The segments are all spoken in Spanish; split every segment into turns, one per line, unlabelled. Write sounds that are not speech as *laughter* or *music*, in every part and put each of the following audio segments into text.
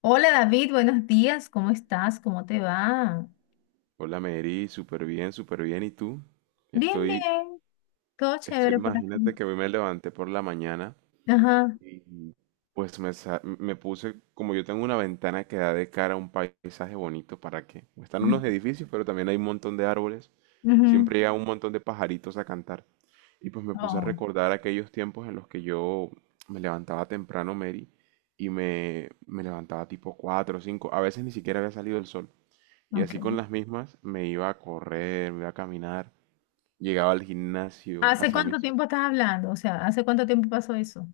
Hola David, buenos días, ¿cómo estás? ¿Cómo te va?
Hola Mary, súper bien, súper bien. ¿Y tú?
Bien,
Estoy,
bien, todo
estoy,
chévere por
imagínate
aquí.
que hoy me levanté por la mañana
Ajá.
y pues me puse, como yo tengo una ventana que da de cara a un paisaje bonito, ¿para qué? Están unos edificios, pero también hay un montón de árboles.
Ujú.
Siempre llega un montón de pajaritos a cantar. Y pues me puse a
Oh,
recordar aquellos tiempos en los que yo me levantaba temprano, Mary, y me levantaba tipo 4 o 5. A veces ni siquiera había salido el sol. Y así con
ok.
las mismas me iba a correr, me iba a caminar, llegaba al gimnasio,
¿Hace
hacía
cuánto
mis.
tiempo estás hablando? O sea, ¿hace cuánto tiempo pasó eso?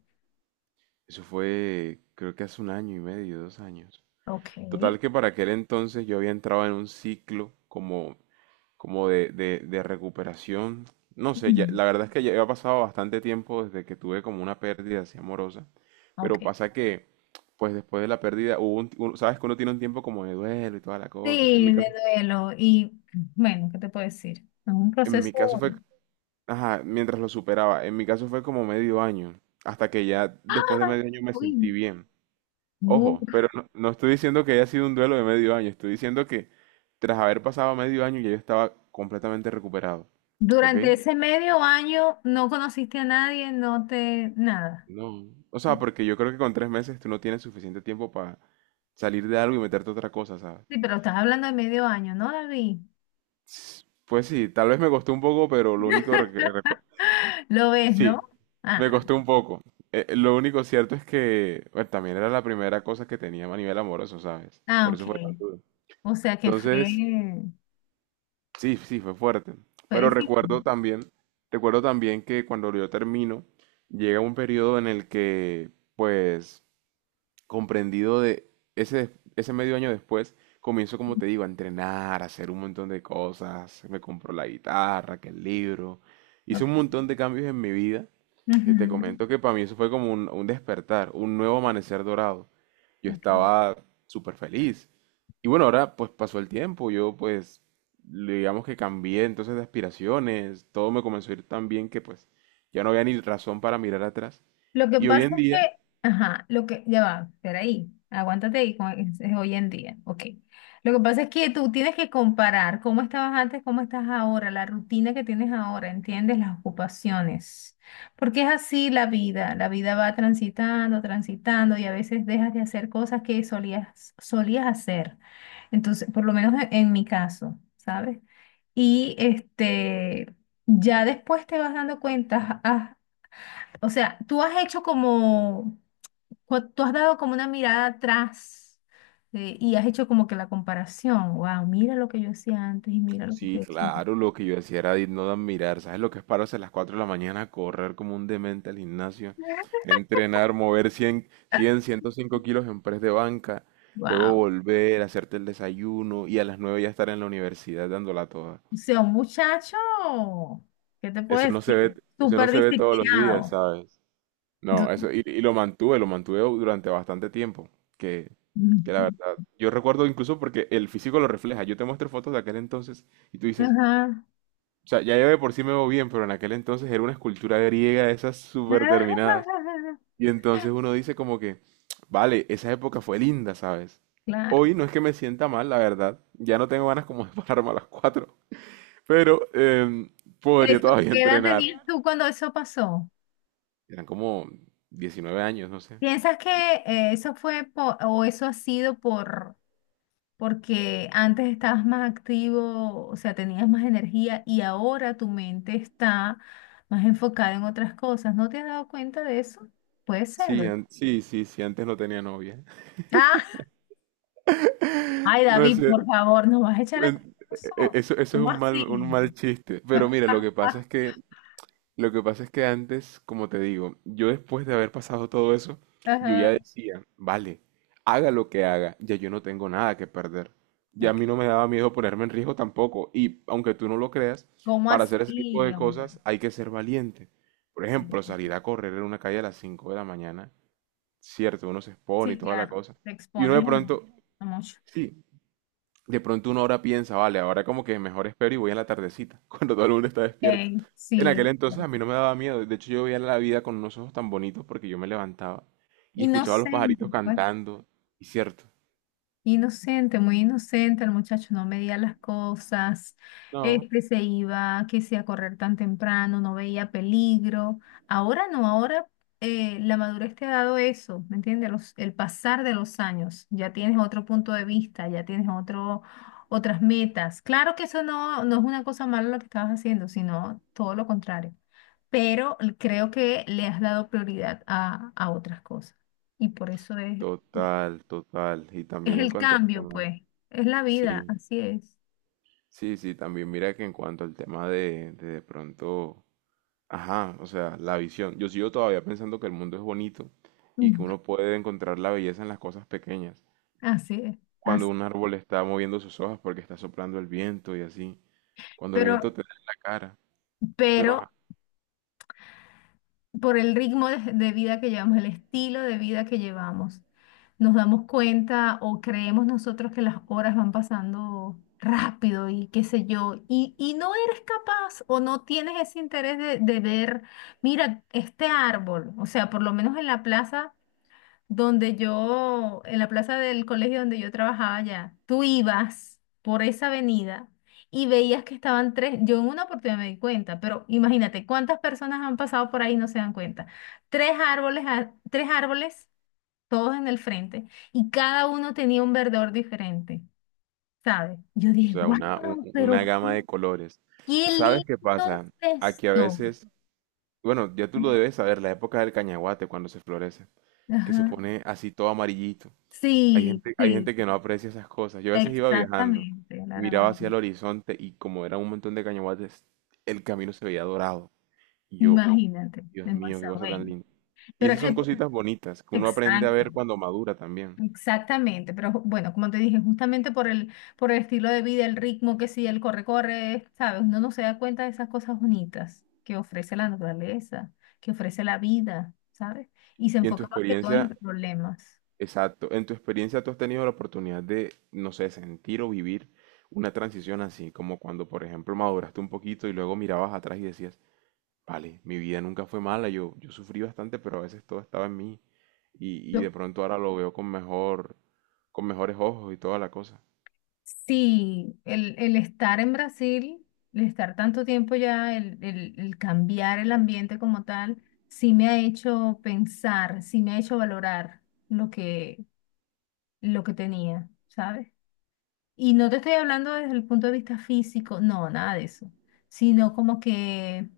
Eso fue, creo que hace un año y medio, 2 años.
Ok.
Total que para aquel entonces yo había entrado en un ciclo como, como de recuperación. No sé,
Mm,
la verdad es que ya había pasado bastante tiempo desde que tuve como una pérdida así amorosa.
ok.
Pero pasa que, pues después de la pérdida, Sabes que uno tiene un tiempo como de duelo y toda la cosa. En
Sí,
mi
de
caso,
duelo. Bueno, ¿qué te puedo decir? Es un
en mi
proceso.
caso fue, ajá, mientras lo superaba. En mi caso fue como medio año, hasta que ya después de
¡Ah!
medio año me sentí
Uy.
bien.
bu-
Ojo, pero no, no estoy diciendo que haya sido un duelo de medio año, estoy diciendo que tras haber pasado medio año ya yo estaba completamente recuperado, ¿ok?
Durante ese medio año no conociste a nadie, no te, nada.
No. O sea, porque yo creo que con 3 meses tú no tienes suficiente tiempo para salir de algo y meterte a otra cosa, ¿sabes?
Sí, pero estás hablando de medio año, ¿no, David?
Pues sí, tal vez me costó un poco, pero lo único que
*laughs*
recuerdo.
Lo ves, ¿no?
Me
Ah,
costó un poco. Lo único cierto es que bueno, también era la primera cosa que tenía a nivel amoroso, ¿sabes?
ah,
Por
ok.
eso fue tan duro.
O sea que fue,
Entonces, sí, sí, fue fuerte.
fue
Pero
difícil.
recuerdo también que cuando yo termino, llega un periodo en el que, pues, comprendido de ese, ese, medio año después, comienzo, como te digo, a entrenar, a hacer un montón de cosas. Me compró la guitarra, que el libro. Hice un
Ok.
montón de cambios en mi vida. Y te
Ujú,
comento que para mí eso fue como un despertar, un nuevo amanecer dorado. Yo
ok.
estaba súper feliz. Y bueno, ahora pues pasó el tiempo. Yo pues, digamos que cambié entonces de aspiraciones. Todo me comenzó a ir tan bien que pues ya no había ni razón para mirar atrás.
Lo que
Y hoy
pasa
en
es
día,
que, ajá, lo que, ya va, espera ahí, aguántate ahí, como es hoy en día, ok. Lo que pasa es que tú tienes que comparar cómo estabas antes, cómo estás ahora, la rutina que tienes ahora, ¿entiendes? Las ocupaciones. Porque es así la vida va transitando, transitando y a veces dejas de hacer cosas que solías, solías hacer. Entonces, por lo menos en mi caso, ¿sabes? Y este, ya después te vas dando cuenta, o sea, tú has hecho como, tú has dado como una mirada atrás y has hecho como que la comparación. Wow, mira lo que yo hacía antes y mira lo que
sí,
estoy haciendo.
claro, lo que yo decía era no de admirar. ¿Sabes lo que es pararse a las 4 de la mañana a correr como un demente al gimnasio? Entrenar, mover 105 kilos en press de banca, luego
Wow.
volver, hacerte el desayuno y a las 9 ya estar en la universidad dándola toda.
O sea, un muchacho, ¿qué te puedo
Eso no se
decir?
ve, eso no
Súper
se ve todos los días,
disciplinado.
¿sabes? No,
Du-
eso, y lo mantuve durante bastante tiempo, que, que la
Ujú.
verdad, yo recuerdo incluso porque el físico lo refleja. Yo te muestro fotos de aquel entonces y tú dices.
Ajá.
O sea, ya yo de por sí me veo bien, pero en aquel entonces era una escultura griega de esas súper terminadas.
*laughs*
Y entonces uno dice como que, vale, esa época fue linda, ¿sabes?
Claro.
Hoy no es que me sienta mal, la verdad. Ya no tengo ganas como de *laughs* pararme a las 4. Pero podría
Esto,
todavía
¿qué edad tenías
entrenar.
tú cuando eso pasó?
Eran como 19 años, no sé.
¿Piensas que eso fue por, o eso ha sido por porque antes estabas más activo, o sea, tenías más energía y ahora tu mente está más enfocada en otras cosas? ¿No te has dado cuenta de eso? Puede ser,
Sí,
¿verdad?
sí, sí, sí, antes no tenía novia. *laughs*
Ah, ay,
No
David,
sé,
por favor, nos vas a echar la culpa
en-
a
e- e-
nosotros.
eso, eso es
¿Cómo
un mal, un
así?
mal chiste. Pero mira,
*laughs*
lo que pasa es que antes, como te digo, yo después de haber pasado todo eso, yo ya
Ajá,
decía, vale, haga lo que haga, ya yo no tengo nada que perder. Ya a
ok.
mí no me daba miedo ponerme en riesgo tampoco. Y aunque tú no lo creas,
¿Cómo
para hacer ese tipo
así,
de
hombre?
cosas hay que ser valiente. Por
Sí,
ejemplo, salir a correr en una calle a las 5 de la mañana, cierto, uno se expone y
sí,
toda la
claro,
cosa.
te
Y uno de
expones
pronto,
a mucho.
sí, de pronto uno ahora piensa, vale, ahora como que mejor espero y voy a la tardecita, *laughs* cuando todo el mundo está despierto.
Ey,
En aquel
sí,
entonces a mí no me daba miedo, de hecho yo veía la vida con unos ojos tan bonitos porque yo me levantaba y escuchaba a los pajaritos
inocente, pues.
cantando, y cierto.
Inocente, muy inocente, el muchacho no medía las cosas,
No,
este se iba, que se a correr tan temprano, no veía peligro. Ahora no, ahora la madurez te ha dado eso, ¿me entiendes? El pasar de los años, ya tienes otro punto de vista, ya tienes otro, otras metas. Claro que eso no, no es una cosa mala lo que estabas haciendo, sino todo lo contrario, pero creo que le has dado prioridad a otras cosas y por eso es...
total, total. Y
Es
también en
el
cuanto al
cambio,
tema,
pues, es la vida,
sí,
así es.
sí, sí, también mira que en cuanto al tema de pronto, ajá, o sea, la visión. Yo sigo todavía pensando que el mundo es bonito y que
Mm.
uno puede encontrar la belleza en las cosas pequeñas.
Así es,
Cuando
así.
un árbol está moviendo sus hojas porque está soplando el viento y así. Cuando el
Pero,
viento te da en la cara. Pero
pero
ajá,
por el ritmo de vida que llevamos, el estilo de vida que llevamos, nos damos cuenta o creemos nosotros que las horas van pasando rápido y qué sé yo, y no eres capaz o no tienes ese interés de ver, mira, este árbol, o sea, por lo menos en la plaza. Donde yo, en la plaza del colegio donde yo trabajaba ya tú ibas por esa avenida y veías que estaban tres, yo en una oportunidad me di cuenta, pero imagínate cuántas personas han pasado por ahí y no se dan cuenta. Tres árboles, tres árboles, todos en el frente, y cada uno tenía un verdor diferente, ¿sabes? Yo
o
dije,
sea, una, un-
wow,
una
pero
gama
qué,
de colores.
qué
¿Sabes
lindo
qué pasa?
es
Aquí a
esto.
veces, bueno, ya tú lo debes saber, la época del cañaguate cuando se florece, que se
Ajá.
pone así todo amarillito.
Sí,
Hay
sí,
gente que no aprecia esas cosas. Yo a veces iba viajando
exactamente,
y
Lara.
miraba hacia el horizonte y como era un montón de cañaguates, el camino se veía dorado. Y yo,
Imagínate,
Dios mío, qué
demasiado
cosa tan
bello.
linda. Y
Pero
esas
es
son
que,
cositas bonitas que uno aprende a
exacto,
ver cuando madura también.
exactamente. Pero bueno, como te dije, justamente por el estilo de vida, el ritmo que sí, el corre, corre, ¿sabes? Uno no se da cuenta de esas cosas bonitas que ofrece la naturaleza, que ofrece la vida, ¿sabes? Y se
Y en tu
enfoca más que todo en
experiencia,
los problemas.
exacto, en tu experiencia tú has tenido la oportunidad de, no sé, sentir o vivir una transición así, como cuando, por ejemplo, maduraste un poquito y luego mirabas atrás y decías, vale, mi vida nunca fue mala, yo sufrí bastante, pero a veces todo estaba en mí. Y de pronto ahora lo veo con mejor, con mejores ojos y toda la cosa.
Sí, el estar en Brasil, el estar tanto tiempo ya, el, el cambiar el ambiente como tal, sí me ha hecho pensar, sí me ha hecho valorar lo que, lo que tenía, ¿sabes? Y no te estoy hablando desde el punto de vista físico, no, nada de eso, sino como que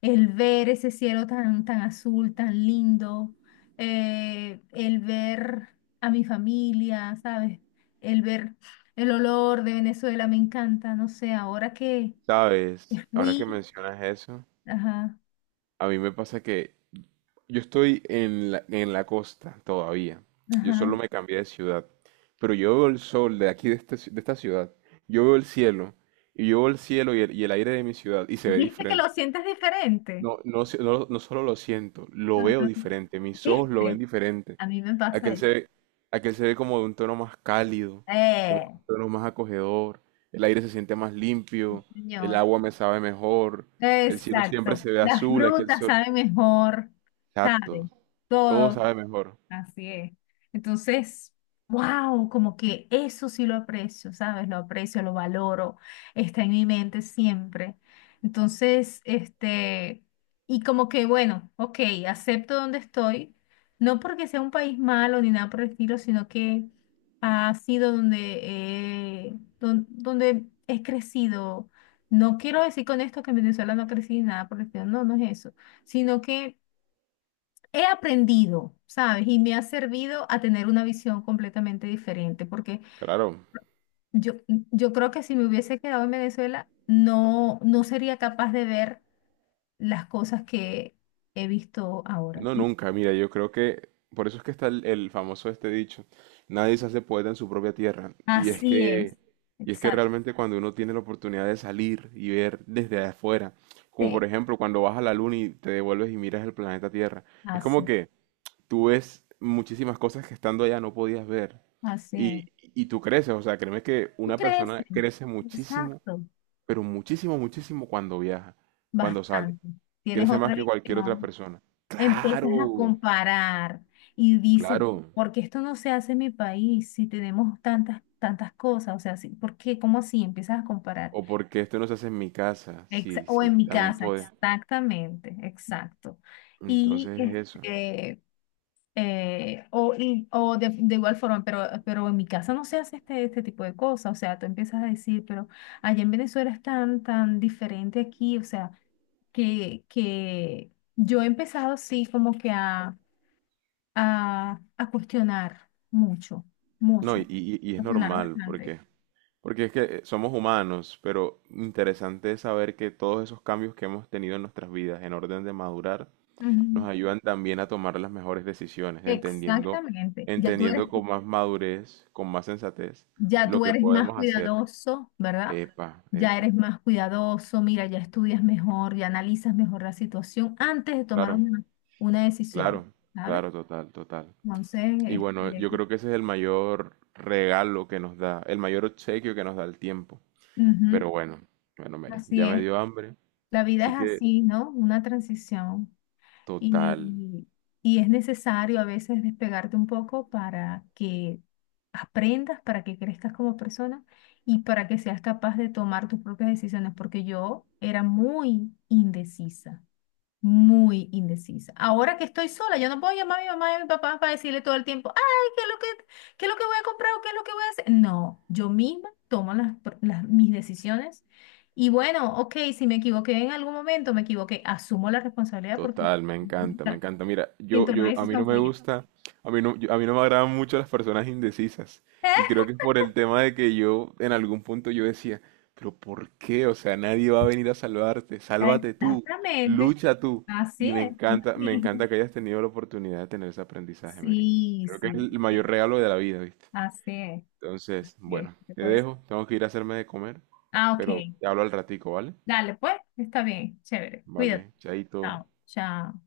el ver ese cielo tan, tan azul, tan lindo, el ver a mi familia, ¿sabes? El ver el olor de Venezuela me encanta, no sé, ahora que
¿Sabes? Ahora que
fui,
mencionas eso,
ajá,
a mí me pasa que yo estoy en la costa todavía. Yo solo
ajá.
me cambié de ciudad. Pero yo veo el sol de aquí, de, este ci- de esta ciudad. Yo veo el cielo. Y yo veo el cielo y el aire de mi ciudad. Y se ve
¿Viste que lo
diferente.
sientes diferente?
No, no, no solo lo siento, lo
Ajá.
veo diferente. Mis ojos lo ven
¿Viste?
diferente.
A mí me pasa
Aquel se
eso.
ve, aquel se ve como de un tono más cálido,
Eh,
como de un tono más acogedor. El aire se siente más limpio. El
señor.
agua me sabe mejor. El cielo siempre
Exacto.
se ve
Las
azul. Aquel
frutas
sol.
saben mejor, ¿sabes?
Exacto. Todo
Todo.
sabe mejor.
Así es. Entonces, wow, como que eso sí lo aprecio, ¿sabes? Lo aprecio, lo valoro, está en mi mente siempre. Entonces, este, y como que, bueno, ok, acepto donde estoy, no porque sea un país malo ni nada por el estilo, sino que ha sido donde, eh, donde he crecido. No quiero decir con esto que en Venezuela no crecí ni nada por el estilo, no, no es eso, sino que he aprendido, ¿sabes? Y me ha servido a tener una visión completamente diferente, porque
Claro,
yo creo que si me hubiese quedado en Venezuela, no, no sería capaz de ver las cosas que he visto ahora.
no
Y
nunca, mira, yo creo que por eso es que está el famoso este dicho, nadie se hace poeta en su propia tierra,
así es,
y es que
exacto.
realmente cuando uno tiene la oportunidad de salir y ver desde afuera, como por
Sí,
ejemplo cuando vas a la luna y te devuelves y miras el planeta Tierra, es como
así,
que tú ves muchísimas cosas que estando allá no podías ver,
así es.
y tú creces, o sea, créeme que
Tú
una persona
creces,
crece muchísimo,
exacto,
pero muchísimo, muchísimo cuando viaja, cuando sale.
bastante. Tienes
Crece
otra
más que cualquier otra
visión.
persona.
Empiezas a
Claro,
comparar y dices,
claro.
¿por qué esto no se hace en mi país si tenemos tantas, tantas cosas? O sea, sí, ¿por qué? ¿Cómo así? Empiezas a comparar.
O porque esto no se hace en mi casa. Sí,
O
sí,
en mi
también
casa,
puede.
exactamente, exacto. Y
Entonces es eso.
este, o de igual forma, pero en mi casa no se hace este, este tipo de cosas. O sea, tú empiezas a decir, pero allá en Venezuela es tan, tan diferente aquí. O sea, que yo he empezado, sí, como que a, a cuestionar mucho,
No,
mucho,
y, y-
a
y es
cuestionar
normal,
bastante.
porque es que somos humanos, pero interesante es saber que todos esos cambios que hemos tenido en nuestras vidas en orden de madurar nos
Ujú.
ayudan también a tomar las mejores decisiones, entendiendo,
Exactamente.
entendiendo con más madurez, con más sensatez,
Ya
lo
tú
que
eres más
podemos hacer.
cuidadoso, ¿verdad?
Epa,
Ya eres
epa.
más cuidadoso, mira, ya estudias mejor, ya analizas mejor la situación antes de tomar
Claro.
una decisión,
Claro,
¿sabes?
claro, total, total.
Entonces,
Y bueno,
este,
yo creo que ese es el mayor regalo que nos da, el mayor obsequio que nos da el tiempo.
ujú,
Pero bueno, bueno, Mary,
así
ya me
es.
dio hambre,
La vida es
así que
así, ¿no? Una transición.
total.
Y, y es necesario a veces despegarte un poco para que aprendas, para que crezcas como persona y para que seas capaz de tomar tus propias decisiones, porque yo era muy indecisa muy indecisa. Ahora que estoy sola, yo no puedo llamar a mi mamá y a mi papá para decirle todo el tiempo, ay, ¿qué es lo que, qué es lo que voy a comprar o qué es lo que voy a hacer? No, yo misma tomo las, mis decisiones y bueno, ok, si me equivoqué en algún momento, me equivoqué, asumo la responsabilidad porque
Total, me encanta, me
*laughs*
encanta. Mira,
quien tomó la decisión fue yo.
a mí no me agradan mucho las personas indecisas. Y
*laughs*
creo que es por el tema de que yo, en algún punto yo decía, pero ¿por qué? O sea, nadie va a venir a salvarte, sálvate tú,
Exactamente.
lucha tú.
Así
Y
es. Uno
me
mismo.
encanta que hayas tenido la oportunidad de tener ese aprendizaje, Mary.
Sí,
Creo que es
sí,
el mayor
sí.
regalo de la vida, ¿viste?
Así es.
Entonces,
Sí,
bueno,
se
te
puede decir.
dejo, tengo que ir a hacerme de comer,
Ah,
pero
ok.
te hablo al ratico, ¿vale?
Dale, pues, está bien, chévere. Cuídate.
Vale, chaito.
Chao, chao.